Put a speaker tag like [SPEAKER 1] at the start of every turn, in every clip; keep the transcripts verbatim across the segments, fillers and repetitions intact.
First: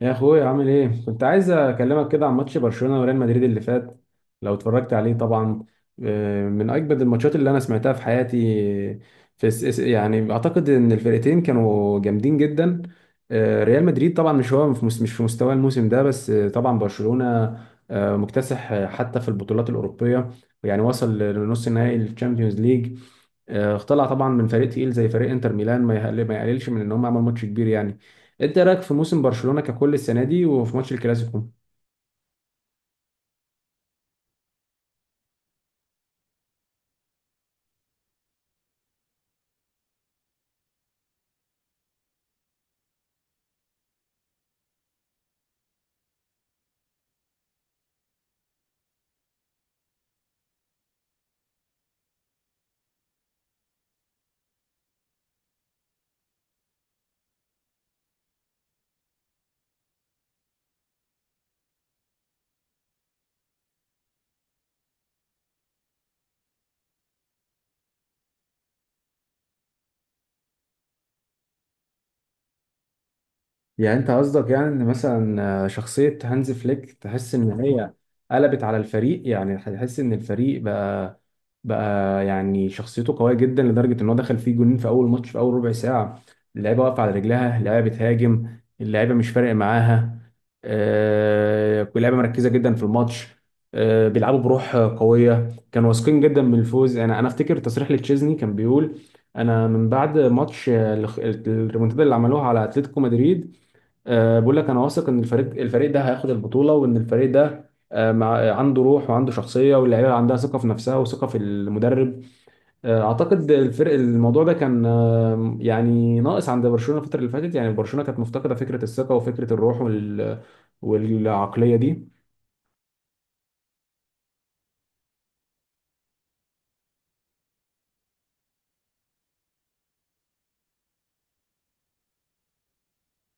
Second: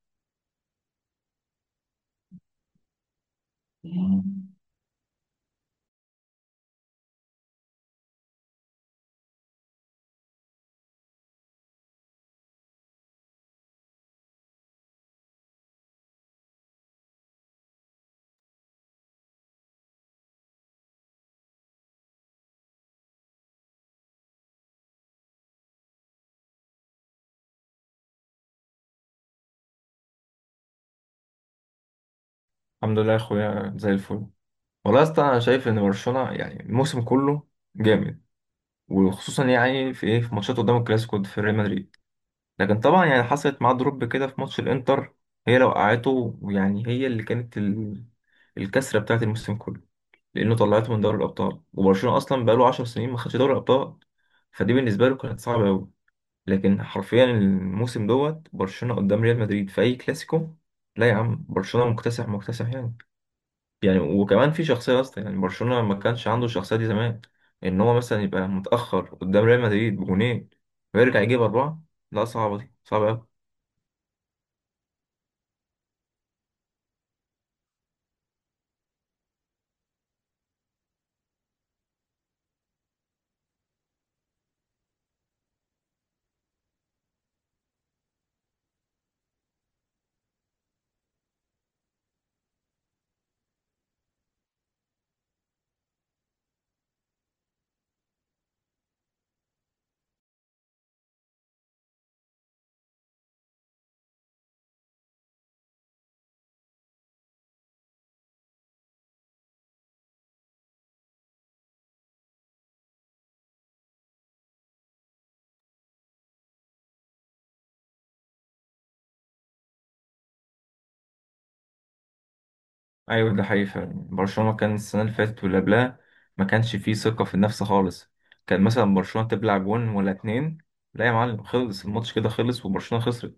[SPEAKER 1] يا اخويا، عامل ايه؟ كنت عايز اكلمك كده عن ماتش برشلونة وريال مدريد اللي فات،
[SPEAKER 2] الحمد
[SPEAKER 1] لو اتفرجت عليه طبعا. آه، من اجمد الماتشات اللي انا سمعتها في حياتي. في الس- الس- يعني اعتقد ان الفرقتين كانوا جامدين جدا. آه، ريال مدريد طبعا مش هو في مس- مش في مستوى الموسم ده، بس آه، طبعا برشلونة آه، مكتسح، آه، حتى في البطولات الأوروبية. يعني وصل لنص نهائي الشامبيونز ليج. آه، طلع طبعا من فريق تقيل زي فريق انتر ميلان، ما يقل- ما يقللش من ان هم عملوا ماتش كبير. يعني انت إيه رايك في موسم برشلونة ككل السنة دي وفي ماتش الكلاسيكو؟
[SPEAKER 2] لله يا اخويا زي الفل. والله يا اسطى انا شايف ان برشلونه يعني الموسم كله جامد، وخصوصا يعني في ايه في ماتشات قدام الكلاسيكو في ريال مدريد. لكن طبعا يعني حصلت معاه دروب كده في ماتش الانتر، هي لو وقعته يعني هي اللي كانت ال... الكسره بتاعت الموسم كله، لانه طلعته من دوري الابطال وبرشلونه اصلا بقاله 10 سنين ما خدش دوري الابطال، فدي بالنسبه له كانت صعبه قوي. لكن حرفيا الموسم دوت برشلونه قدام ريال مدريد في اي كلاسيكو، لا يا عم برشلونه مكتسح مكتسح يعني. يعني وكمان في شخصية أصلا، يعني برشلونة ما كانش عنده الشخصية دي زمان، إن هو مثلا يبقى متأخر قدام ريال مدريد بجونين ويرجع يجيب أربعة، لا صعبة دي، صعبة أوي.
[SPEAKER 1] يعني انت قصدك يعني ان مثلا آه، شخصية هانز فليك تحس ان هي قلبت على الفريق، يعني تحس ان الفريق بقى بقى يعني شخصيته قوية جدا لدرجة ان هو دخل فيه جولين في اول ماتش في اول ربع ساعة. اللعيبة واقفة على رجلها، اللعيبة بتهاجم، اللعيبة مش فارق معاها. آه، اللعيبة مركزة جدا في الماتش. آه، بيلعبوا بروح قوية، كانوا واثقين جدا من الفوز. انا انا افتكر تصريح لتشيزني كان بيقول: انا من بعد ماتش آه، الخ- الريمونتادا اللي عملوها على اتلتيكو مدريد، أه بقول لك انا واثق ان الفريق الفريق ده هياخد البطوله، وان الفريق ده أه مع عنده روح وعنده شخصيه، واللعيبه عندها ثقه في نفسها وثقه في المدرب. أه اعتقد الفرق، الموضوع ده كان أه يعني ناقص عند برشلونه الفتره اللي فاتت. يعني برشلونه كانت مفتقده فكره الثقه وفكره الروح وال والعقليه دي.
[SPEAKER 2] أيوة ده حقيقي فعلا، برشلونة كان السنة اللي فاتت واللي قبلها ما كانش فيه ثقة في النفس خالص. كان مثلا برشلونة تبلع جون ولا اتنين، لا يا معلم خلص الماتش كده، خلص وبرشلونة خسرت.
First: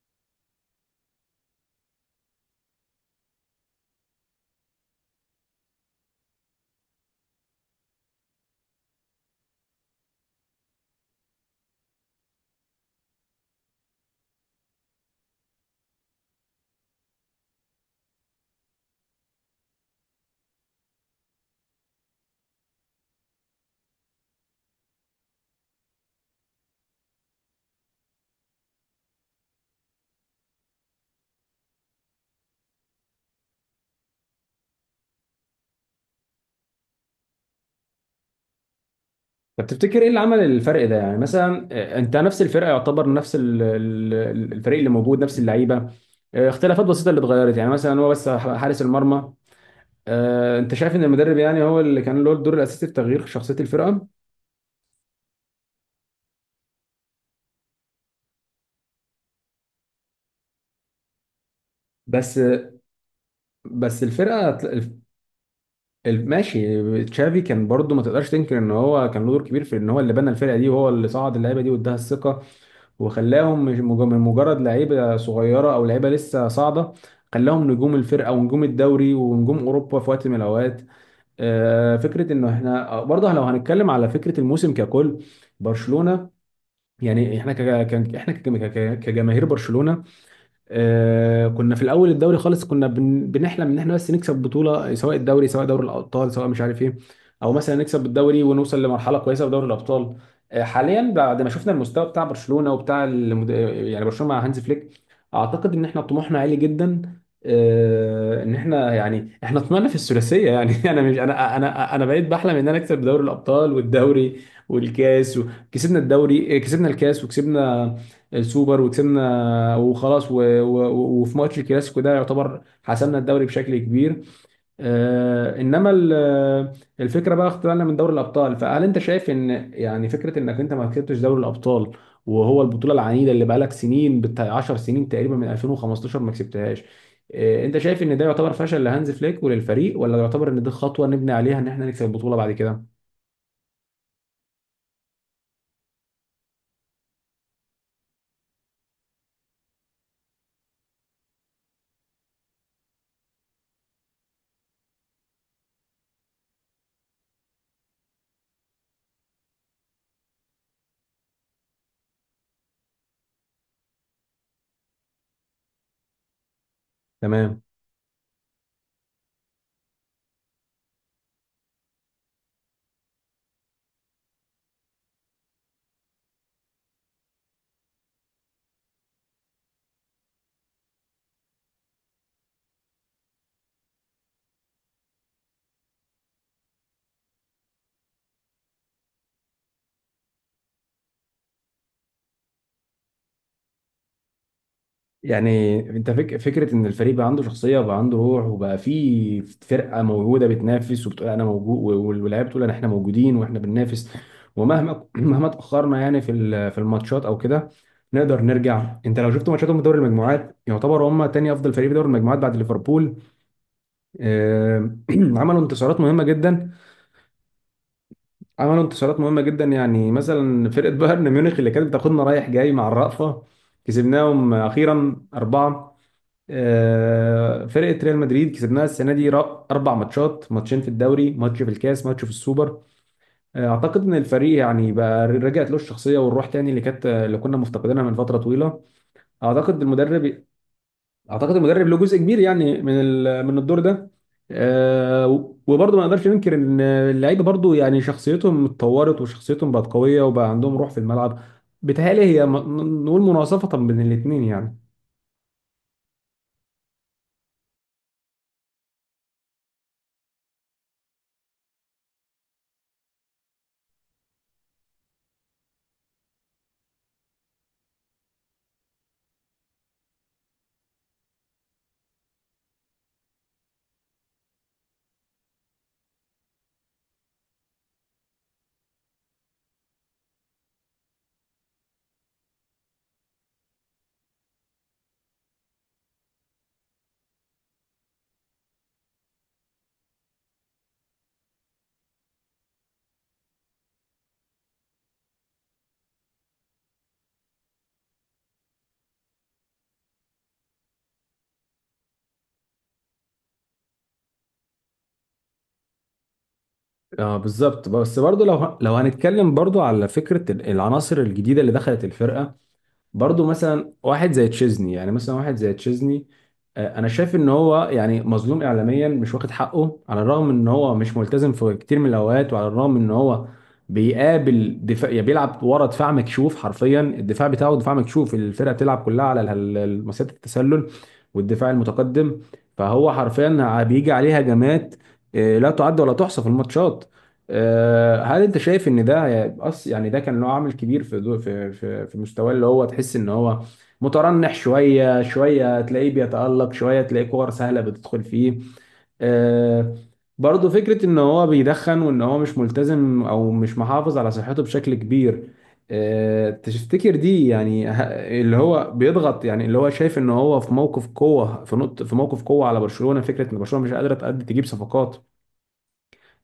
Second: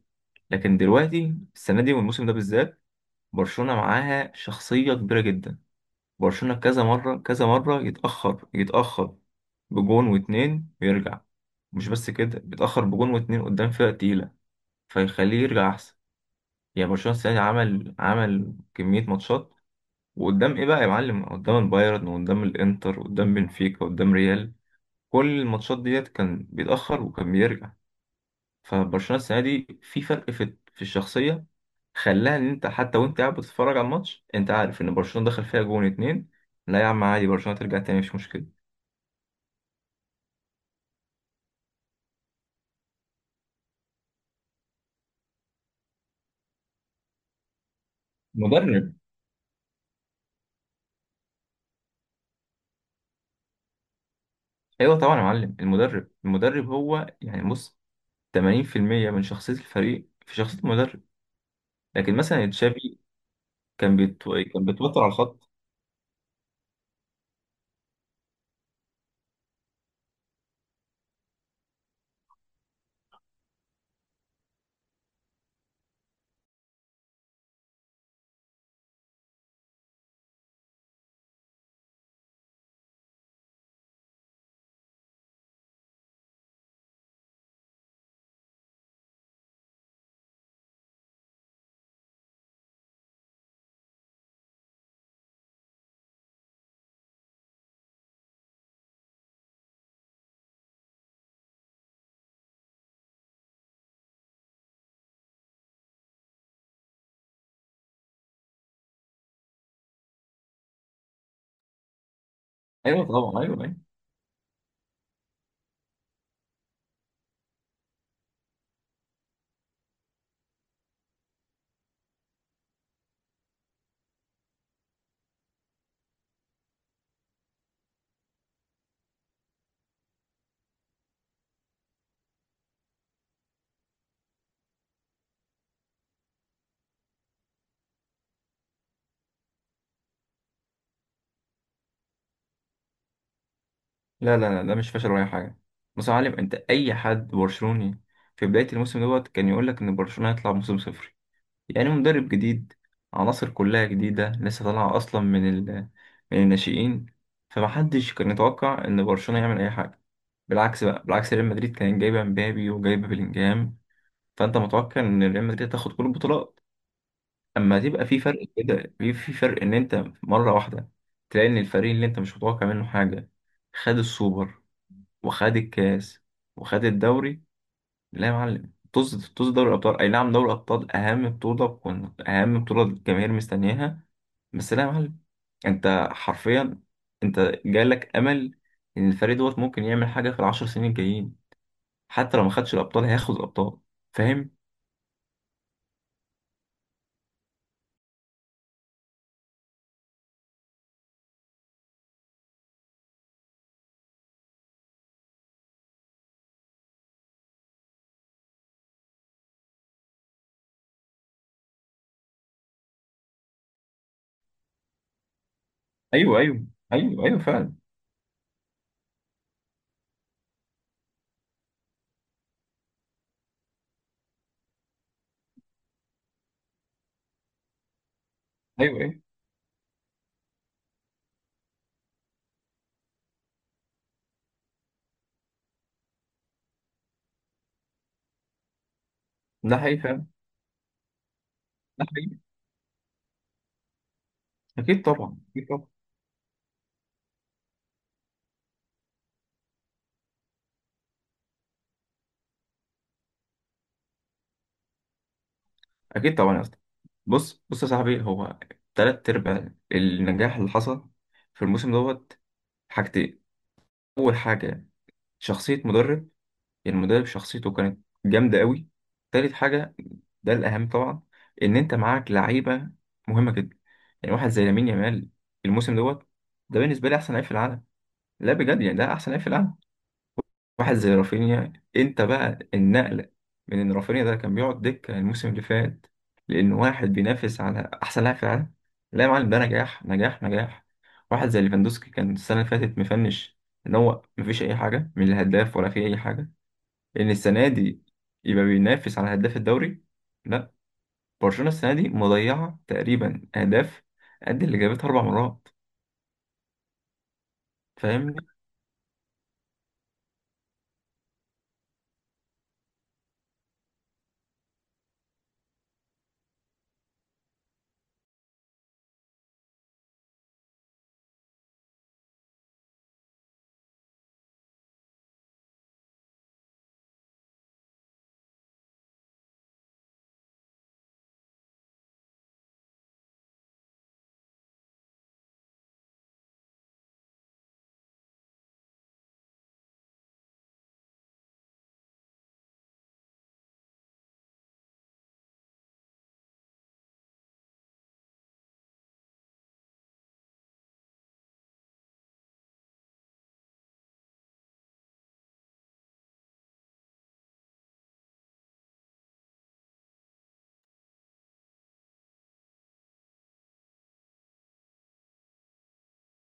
[SPEAKER 2] لكن دلوقتي السنة دي والموسم ده بالذات، برشلونة معاها شخصية كبيرة جدا. برشلونة كذا مرة كذا مرة يتأخر يتأخر بجون واتنين ويرجع، مش بس كده، بيتأخر بجون واتنين قدام فرقة تقيلة فيخليه يرجع أحسن. يعني برشلونة السنة دي عمل عمل كمية ماتشات، وقدام إيه بقى يا معلم، قدام البايرن وقدام الإنتر وقدام بنفيكا وقدام ريال، كل الماتشات ديت كان بيتأخر وكان بيرجع. فبرشلونة السنة دي في فرق في في الشخصية، خلاها إن أنت حتى وأنت قاعد بتتفرج على الماتش أنت عارف إن برشلونة دخل فيها جون اتنين، لا يا عم عادي، برشلونة ترجع تاني مش مشكلة.
[SPEAKER 1] طب تفتكر ايه اللي عمل الفرق ده؟ يعني مثلا آه، انت نفس الفرقه، يعتبر نفس ال- ال- الفريق اللي موجود، نفس اللعيبه، آه، اختلافات بسيطه اللي اتغيرت، يعني مثلا هو بس حارس
[SPEAKER 2] مدرب.
[SPEAKER 1] المرمى. آه، انت شايف ان المدرب يعني هو اللي كان له الدور الاساسي في تغيير شخصيه الفرقه؟
[SPEAKER 2] ايوه طبعا يا معلم، المدرب المدرب هو يعني بص، ثمانين في المئة من شخصيه الفريق في شخصيه المدرب. لكن
[SPEAKER 1] بس
[SPEAKER 2] مثلا تشافي كان
[SPEAKER 1] بس
[SPEAKER 2] بيت...
[SPEAKER 1] الفرقه ت-
[SPEAKER 2] كان بيتوتر
[SPEAKER 1] الف-
[SPEAKER 2] على الخط.
[SPEAKER 1] ال- ماشي، تشافي كان برضو ما تقدرش تنكر ان هو كان له دور كبير في ان هو اللي بنى الفرقه دي، وهو اللي صعد اللعيبه دي واداها الثقه، وخلاهم مش مج- من مجرد لعيبه صغيره او لعيبه لسه صاعده، خلاهم نجوم الفرقه ونجوم الدوري ونجوم اوروبا في وقت من الاوقات. آه، فكره انه احنا آه، برضه لو هنتكلم على فكره الموسم ككل، برشلونه، يعني احنا ك- كان- احنا كجم- ك- كجماهير برشلونه. آه، كنا في الاول الدوري خالص، كنا بن- بنحلم ان احنا بس نكسب بطوله، سواء الدوري، سواء دوري الابطال، سواء مش عارف ايه، او مثلا نكسب الدوري ونوصل لمرحله كويسه في دوري الابطال. آه، حاليا بعد ما شفنا المستوى بتاع برشلونه وبتاع المد... يعني برشلونه مع هانز فليك، اعتقد ان احنا طموحنا عالي جدا. آه، ان احنا يعني احنا طمعنا في الثلاثيه يعني. انا مش انا انا انا بقيت بحلم ان انا اكسب
[SPEAKER 2] ايوه
[SPEAKER 1] دوري
[SPEAKER 2] طبعا، ايوه
[SPEAKER 1] الابطال
[SPEAKER 2] ايوه.
[SPEAKER 1] والدوري والكاس، وكسبنا الدوري، آه، كسبنا الكاس وكسبنا السوبر، وكسبنا وخلاص و... و... و- وفي ماتش الكلاسيكو ده، يعتبر حسمنا الدوري بشكل كبير. آه انما ال- آه، الفكره بقى، اختلالنا من دوري الابطال. فهل انت شايف ان يعني فكره انك انت ما كسبتش دوري الابطال، وهو البطوله العنيده اللي بقالك سنين، بتاع 10 سنين تقريبا، من ألفين وخمسة عشر ما كسبتهاش؟ آه انت شايف ان ده يعتبر فشل لهانز فليك وللفريق، ولا يعتبر ان دي خطوه نبني عليها ان احنا نكسب البطوله بعد كده؟
[SPEAKER 2] لا لا لا، ده مش فشل ولا اي حاجه. بص يا معلم، انت اي حد برشلوني في بدايه الموسم دوت كان يقول لك ان برشلونه هيطلع موسم صفري، يعني مدرب جديد، عناصر كلها جديده لسه طالعه اصلا من ال... من الناشئين، فمحدش كان يتوقع ان برشلونه يعمل اي حاجه. بالعكس بقى بالعكس ريال مدريد كان جايبه مبابي وجايبه بلينجهام، فانت متوقع ان ريال مدريد تاخد كل البطولات.
[SPEAKER 1] تمام.
[SPEAKER 2] اما تبقى في فرق كده، في في فرق ان انت مره واحده تلاقي ان الفريق اللي انت مش متوقع منه حاجه خد السوبر وخد الكاس وخد الدوري، لا يا معلم طز طز. دوري الابطال اي نعم دوري الابطال اهم بطوله، وكن- اهم بطوله الجماهير مستنياها، بس لا يا معلم، انت حرفيا انت جالك امل ان الفريق دوت ممكن يعمل حاجه في العشر سنين الجايين، حتى لو ما خدش الابطال هياخد الابطال، فاهم.
[SPEAKER 1] يعني انت فك... فكره ان الفريق بقى عنده شخصيه وبقى عنده روح، وبقى في فرقه موجوده بتنافس وبتقول انا موجود، واللاعب بتقول انا، احنا موجودين واحنا بننافس. ومهما مهما اتاخرنا يعني في ال- في الماتشات او كده، نقدر نرجع. انت لو شفت ماتشاتهم في دوري المجموعات، يعتبر هم تاني افضل فريق في دوري المجموعات بعد ليفربول. آه، عملوا انتصارات مهمه
[SPEAKER 2] ايوه ايوه
[SPEAKER 1] جدا
[SPEAKER 2] ايوه ايوه فعلا،
[SPEAKER 1] عملوا انتصارات مهمه جدا يعني مثلا فرقه بايرن ميونخ اللي كانت بتاخدنا رايح جاي مع الرأفه، كسبناهم اخيرا اربعه. آه، فرقه ريال مدريد كسبناها
[SPEAKER 2] ايوه
[SPEAKER 1] السنه
[SPEAKER 2] ايوه.
[SPEAKER 1] دي، را- اربع ماتشات، ماتشين في الدوري، ماتش في الكاس، ماتش في السوبر. آه، اعتقد ان الفريق يعني بقى رجعت له الشخصيه والروح تاني، اللي كانت آه، اللي كنا مفتقدينها من فتره طويله.
[SPEAKER 2] ده
[SPEAKER 1] اعتقد
[SPEAKER 2] حقيقي فعلا.
[SPEAKER 1] المدرب اعتقد المدرب له
[SPEAKER 2] ده
[SPEAKER 1] جزء كبير
[SPEAKER 2] حقيقي.
[SPEAKER 1] يعني من ال- من الدور ده.
[SPEAKER 2] اكيد
[SPEAKER 1] آه،
[SPEAKER 2] طبعا،
[SPEAKER 1] و-
[SPEAKER 2] اكيد طبعا.
[SPEAKER 1] وبرضه ما نقدرش ننكر ان اللعيبه برضه يعني شخصيتهم اتطورت، وشخصيتهم بقت قويه، وبقى عندهم روح في الملعب. بتهيألي هي م- نقول مناصفه بين الاثنين يعني.
[SPEAKER 2] اكيد طبعا يا اسطى. بص بص يا صاحبي، هو تلات ارباع النجاح اللي حصل في الموسم دوت حاجتين. اول حاجه شخصيه مدرب، يعني المدرب شخصيته كانت جامده قوي. تالت حاجه، ده الاهم طبعا، ان انت معاك لعيبه مهمه جدا، يعني واحد زي لامين يامال الموسم دوت ده بالنسبه لي احسن لعيب في العالم، لا بجد، يعني ده احسن لعيب في العالم. واحد زي رافينيا، انت بقى النقله من ان رافينيا ده كان بيقعد دكه الموسم اللي فات، لان واحد بينافس على احسن لاعب في العالم، لا يا معلم ده نجاح نجاح نجاح. واحد زي ليفاندوسكي كان السنه اللي فاتت مفنش، ان هو مفيش اي حاجه من الهداف ولا في اي حاجه، ان السنه دي يبقى بينافس على هداف الدوري، لا. برشلونه السنه دي مضيعه تقريبا اهداف قد اللي جابتها اربع مرات،
[SPEAKER 1] اه بالظبط، بس
[SPEAKER 2] فاهمني.
[SPEAKER 1] برضو لو لو هنتكلم برضو على فكره ال- العناصر الجديده اللي دخلت الفرقه، برضو مثلا واحد زي تشيزني يعني مثلا واحد زي تشيزني. آه، انا شايف ان هو يعني مظلوم اعلاميا، مش واخد حقه، على الرغم ان هو مش ملتزم في كتير من الاوقات، وعلى الرغم ان هو بيقابل دفاع، يعني بيلعب ورا دفاع مكشوف، حرفيا الدفاع بتاعه دفاع مكشوف، الفرقه بتلعب كلها على ال- ال- مسيره التسلل والدفاع المتقدم، فهو حرفيا بيجي عليه هجمات آه، لا تعد ولا تحصى في الماتشات. آه، هل انت شايف ان ده أص يعني ده كان له عامل كبير في دو في في في مستواه، اللي هو تحس ان هو مترنح شويه، شويه تلاقيه بيتألق، شويه تلاقيه كور سهله بتدخل فيه. آه، برضه فكره ان هو بيدخن، وان هو مش ملتزم او مش محافظ على صحته بشكل كبير. آه، تفتكر دي يعني ه- اللي هو بيضغط، يعني اللي هو شايف ان هو في موقف قوه، في نقطه في موقف قوه على برشلونه، فكره ان برشلونه مش قادره تأدي تجيب صفقات،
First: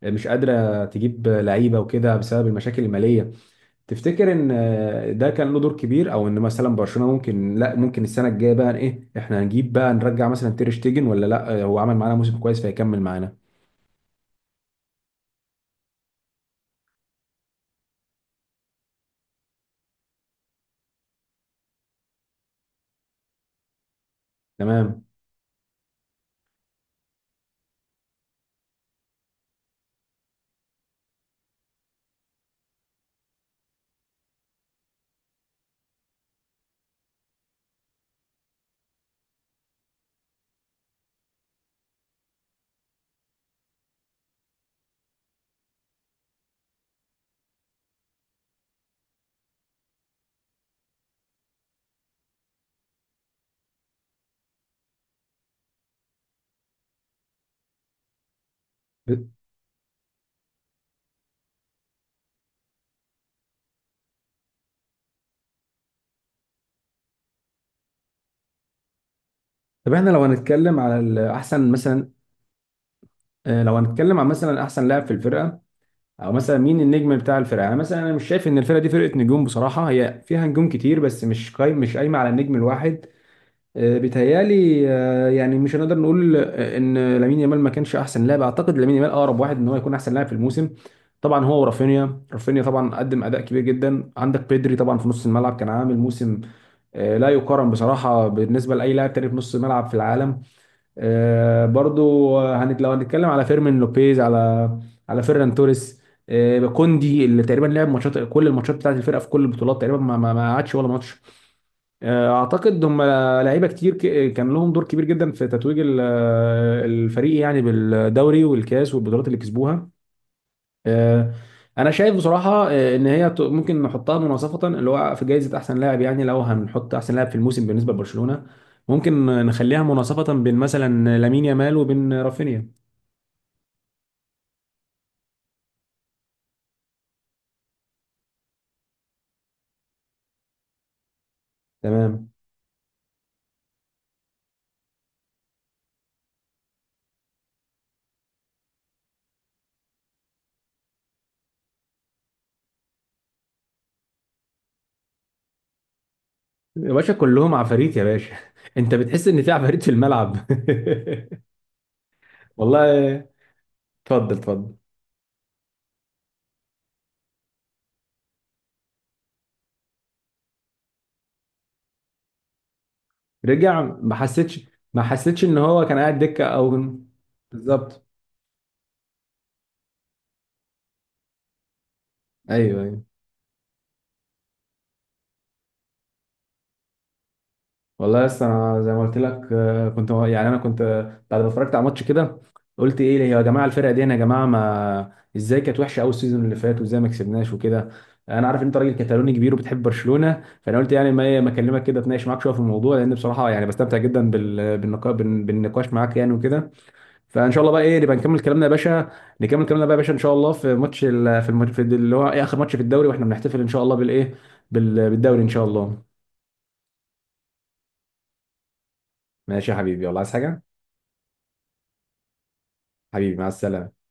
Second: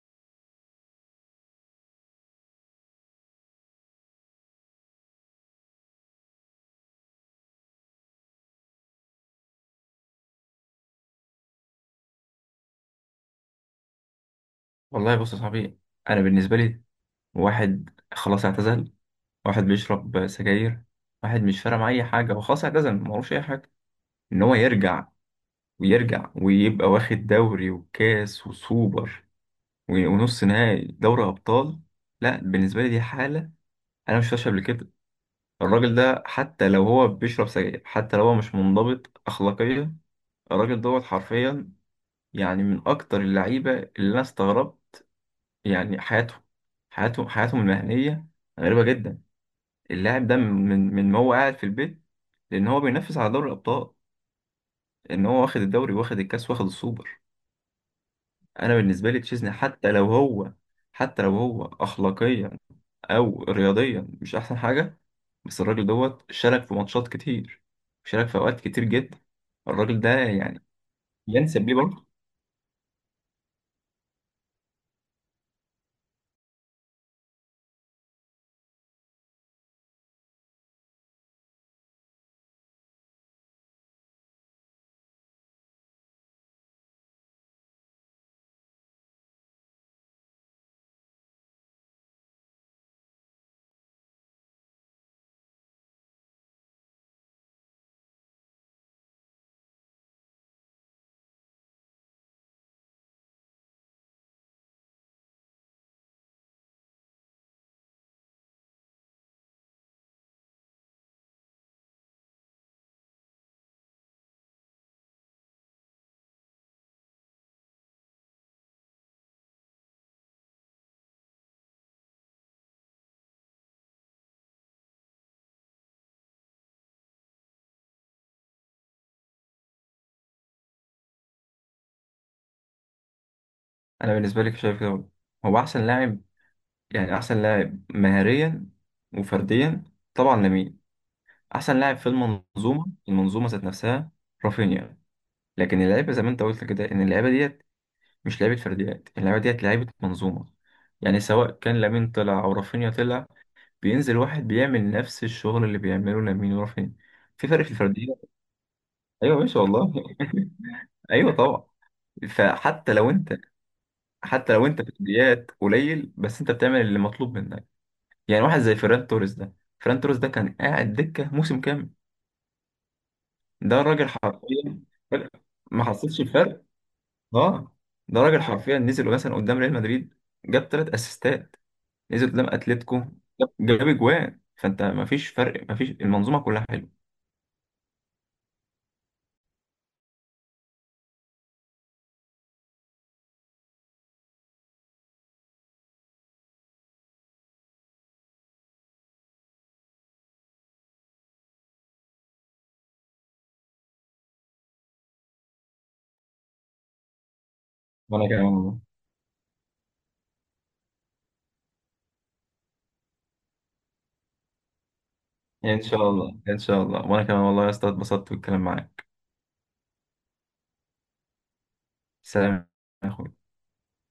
[SPEAKER 1] مش قادره تجيب لعيبه وكده، بسبب المشاكل الماليه. تفتكر ان آه، ده كان له دور كبير؟ او ان مثلا برشلونه ممكن لا، ممكن السنه الجايه بقى ايه، احنا هنجيب بقى نرجع مثلا تير شتيجن ولا لا؟ آه، هو عمل معانا موسم كويس فيكمل معانا؟
[SPEAKER 2] والله بص يا صاحبي، انا بالنسبه لي، واحد خلاص اعتزل، واحد بيشرب سجاير، واحد مش فارق معاه اي حاجه، هو خلاص اعتزل معهوش اي حاجه، ان هو
[SPEAKER 1] تمام.
[SPEAKER 2] يرجع ويرجع ويبقى واخد دوري وكاس وسوبر و- ونص نهائي دوري ابطال، لا بالنسبه لي دي حاله انا مش شفتهاش قبل كده. الراجل ده حتى لو هو بيشرب سجاير، حتى لو هو مش منضبط اخلاقيا، الراجل دوت حرفيا، يعني من اكتر اللعيبه اللي انا استغربت يعني حياتهم، حياتهم حياتهم المهنيه غريبه جدا. اللاعب ده من من ما هو قاعد في البيت، لان هو بينافس على دوري الابطال، ان هو واخد الدوري واخد الكاس واخد السوبر. انا بالنسبه لي تشيزني، حتى لو هو حتى لو هو اخلاقيا او رياضيا مش احسن حاجه، بس الراجل دوت شارك في ماتشات كتير، شارك في اوقات كتير جدا،
[SPEAKER 1] طب
[SPEAKER 2] الراجل ده
[SPEAKER 1] احنا لو
[SPEAKER 2] يعني
[SPEAKER 1] هنتكلم على ال-
[SPEAKER 2] ينسب
[SPEAKER 1] احسن
[SPEAKER 2] ليه برضه.
[SPEAKER 1] مثلا آه، لو هنتكلم عن مثلا احسن لاعب في الفرقه، او مثلا مين النجم بتاع الفرقه؟ يعني مثلا انا مش شايف ان الفرقه دي فرقه نجوم بصراحه، هي فيها نجوم كتير بس مش قايم مش قايمه على النجم الواحد. آه، بيتهيألي آه، يعني مش هنقدر نقول آه، ان لامين يامال ما كانش احسن لاعب، اعتقد لامين يامال اقرب واحد ان هو يكون احسن لاعب في الموسم. طبعا هو ورافينيا، رافينيا طبعا قدم اداء كبير جدا، عندك بيدري طبعا في نص الملعب كان عامل موسم آه، لا يقارن بصراحه بالنسبه لاي لاعب تاني في نص الملعب في العالم. آه، برضو آه، هنت لو هنتكلم على فيرمين لوبيز، على على فيران توريس، آه، كوندي اللي تقريبا لعب ماتشات، كل الماتشات بتاعت الفرقه في كل البطولات تقريبا، ما ما ما قعدش ولا ماتش. آه، اعتقد هم لعيبه كتير، ك- كان لهم دور كبير جدا في تتويج ال- الفريق، يعني بالدوري والكاس والبطولات اللي كسبوها. أه، انا شايف بصراحه أه، ان هي ت- ممكن نحطها مناصفه، اللي هو في جائزه احسن لاعب، يعني لو هنحط احسن لاعب في الموسم بالنسبه لبرشلونه، ممكن نخليها مناصفه بين مثلا لامين يامال وبين رافينيا.
[SPEAKER 2] انا بالنسبه لي شايف كده برضه. هو احسن لاعب، يعني احسن لاعب مهاريا وفرديا طبعا لامين. احسن لاعب في
[SPEAKER 1] تمام
[SPEAKER 2] المنظومه، المنظومه ذات نفسها رافينيا. لكن اللعيبه زي ما انت قلت كده، ان اللعيبه ديت مش لعيبه فرديات، اللعيبه ديت لعيبه منظومه، يعني سواء كان لامين طلع او رافينيا طلع، بينزل واحد بيعمل نفس الشغل اللي بيعمله لامين
[SPEAKER 1] يا
[SPEAKER 2] ورافينيا.
[SPEAKER 1] باشا،
[SPEAKER 2] في
[SPEAKER 1] كلهم
[SPEAKER 2] فرق في
[SPEAKER 1] عفاريت يا
[SPEAKER 2] الفرديات.
[SPEAKER 1] باشا. انت بتحس
[SPEAKER 2] ايوه
[SPEAKER 1] ان في
[SPEAKER 2] ماشي
[SPEAKER 1] عفاريت في
[SPEAKER 2] والله.
[SPEAKER 1] الملعب.
[SPEAKER 2] ايوه طبعا. فحتى لو
[SPEAKER 1] والله،
[SPEAKER 2] انت،
[SPEAKER 1] اتفضل
[SPEAKER 2] حتى لو
[SPEAKER 1] اتفضل.
[SPEAKER 2] انت فرديات قليل، بس انت بتعمل اللي مطلوب منك، يعني واحد زي فيران توريس ده، فيران توريس ده كان قاعد دكه موسم كامل.
[SPEAKER 1] رجع،
[SPEAKER 2] ده راجل
[SPEAKER 1] ما حسيتش،
[SPEAKER 2] حرفيا
[SPEAKER 1] ما حسيتش ان
[SPEAKER 2] ما
[SPEAKER 1] هو كان قاعد
[SPEAKER 2] حصلش
[SPEAKER 1] دكه
[SPEAKER 2] فرق،
[SPEAKER 1] او...
[SPEAKER 2] اه.
[SPEAKER 1] بالظبط.
[SPEAKER 2] ده راجل حرفيا نزل مثلا قدام ريال مدريد جاب ثلاث اسيستات، نزل قدام
[SPEAKER 1] ايوه،
[SPEAKER 2] اتلتيكو
[SPEAKER 1] ايوه
[SPEAKER 2] جاب جاب اجوان، فانت ما فيش فرق، ما فيش، المنظومه كلها حلوه.
[SPEAKER 1] والله. لسه انا زي ما قلت لك آه، كنت يعني انا كنت آه، بعد ما اتفرجت على ماتش كده، قلت ايه يا جماعه الفرقه دي، انا يا جماعه ما ازاي كانت وحشه قوي السيزون اللي فات، وازاي ما كسبناش وكده. انا عارف ان انت راجل كتالوني كبير وبتحب برشلونه، فانا قلت يعني ما إيه، ما اكلمك كده، اتناقش معاك شويه في الموضوع، لان بصراحه يعني بستمتع جدا بال... بالنقا... بالنقاش معاك يعني وكده. فان شاء الله بقى ايه، نبقى
[SPEAKER 2] وانا
[SPEAKER 1] نكمل
[SPEAKER 2] كمان
[SPEAKER 1] كلامنا يا
[SPEAKER 2] والله.
[SPEAKER 1] باشا، نكمل كلامنا بقى يا باشا ان شاء الله في ماتش ال- في الماتش اللي هو إيه، اخر ماتش في الدوري، واحنا بنحتفل ان شاء الله بالايه بال- بالدوري ان شاء
[SPEAKER 2] ان
[SPEAKER 1] الله.
[SPEAKER 2] شاء الله ان شاء الله، وانا كمان والله يا اسطى اتبسطت بالكلام معاك.
[SPEAKER 1] ماشي يا حبيبي والله، عايز حاجه؟
[SPEAKER 2] سلام يا اخوي.
[SPEAKER 1] حبيبي، مع السلامه.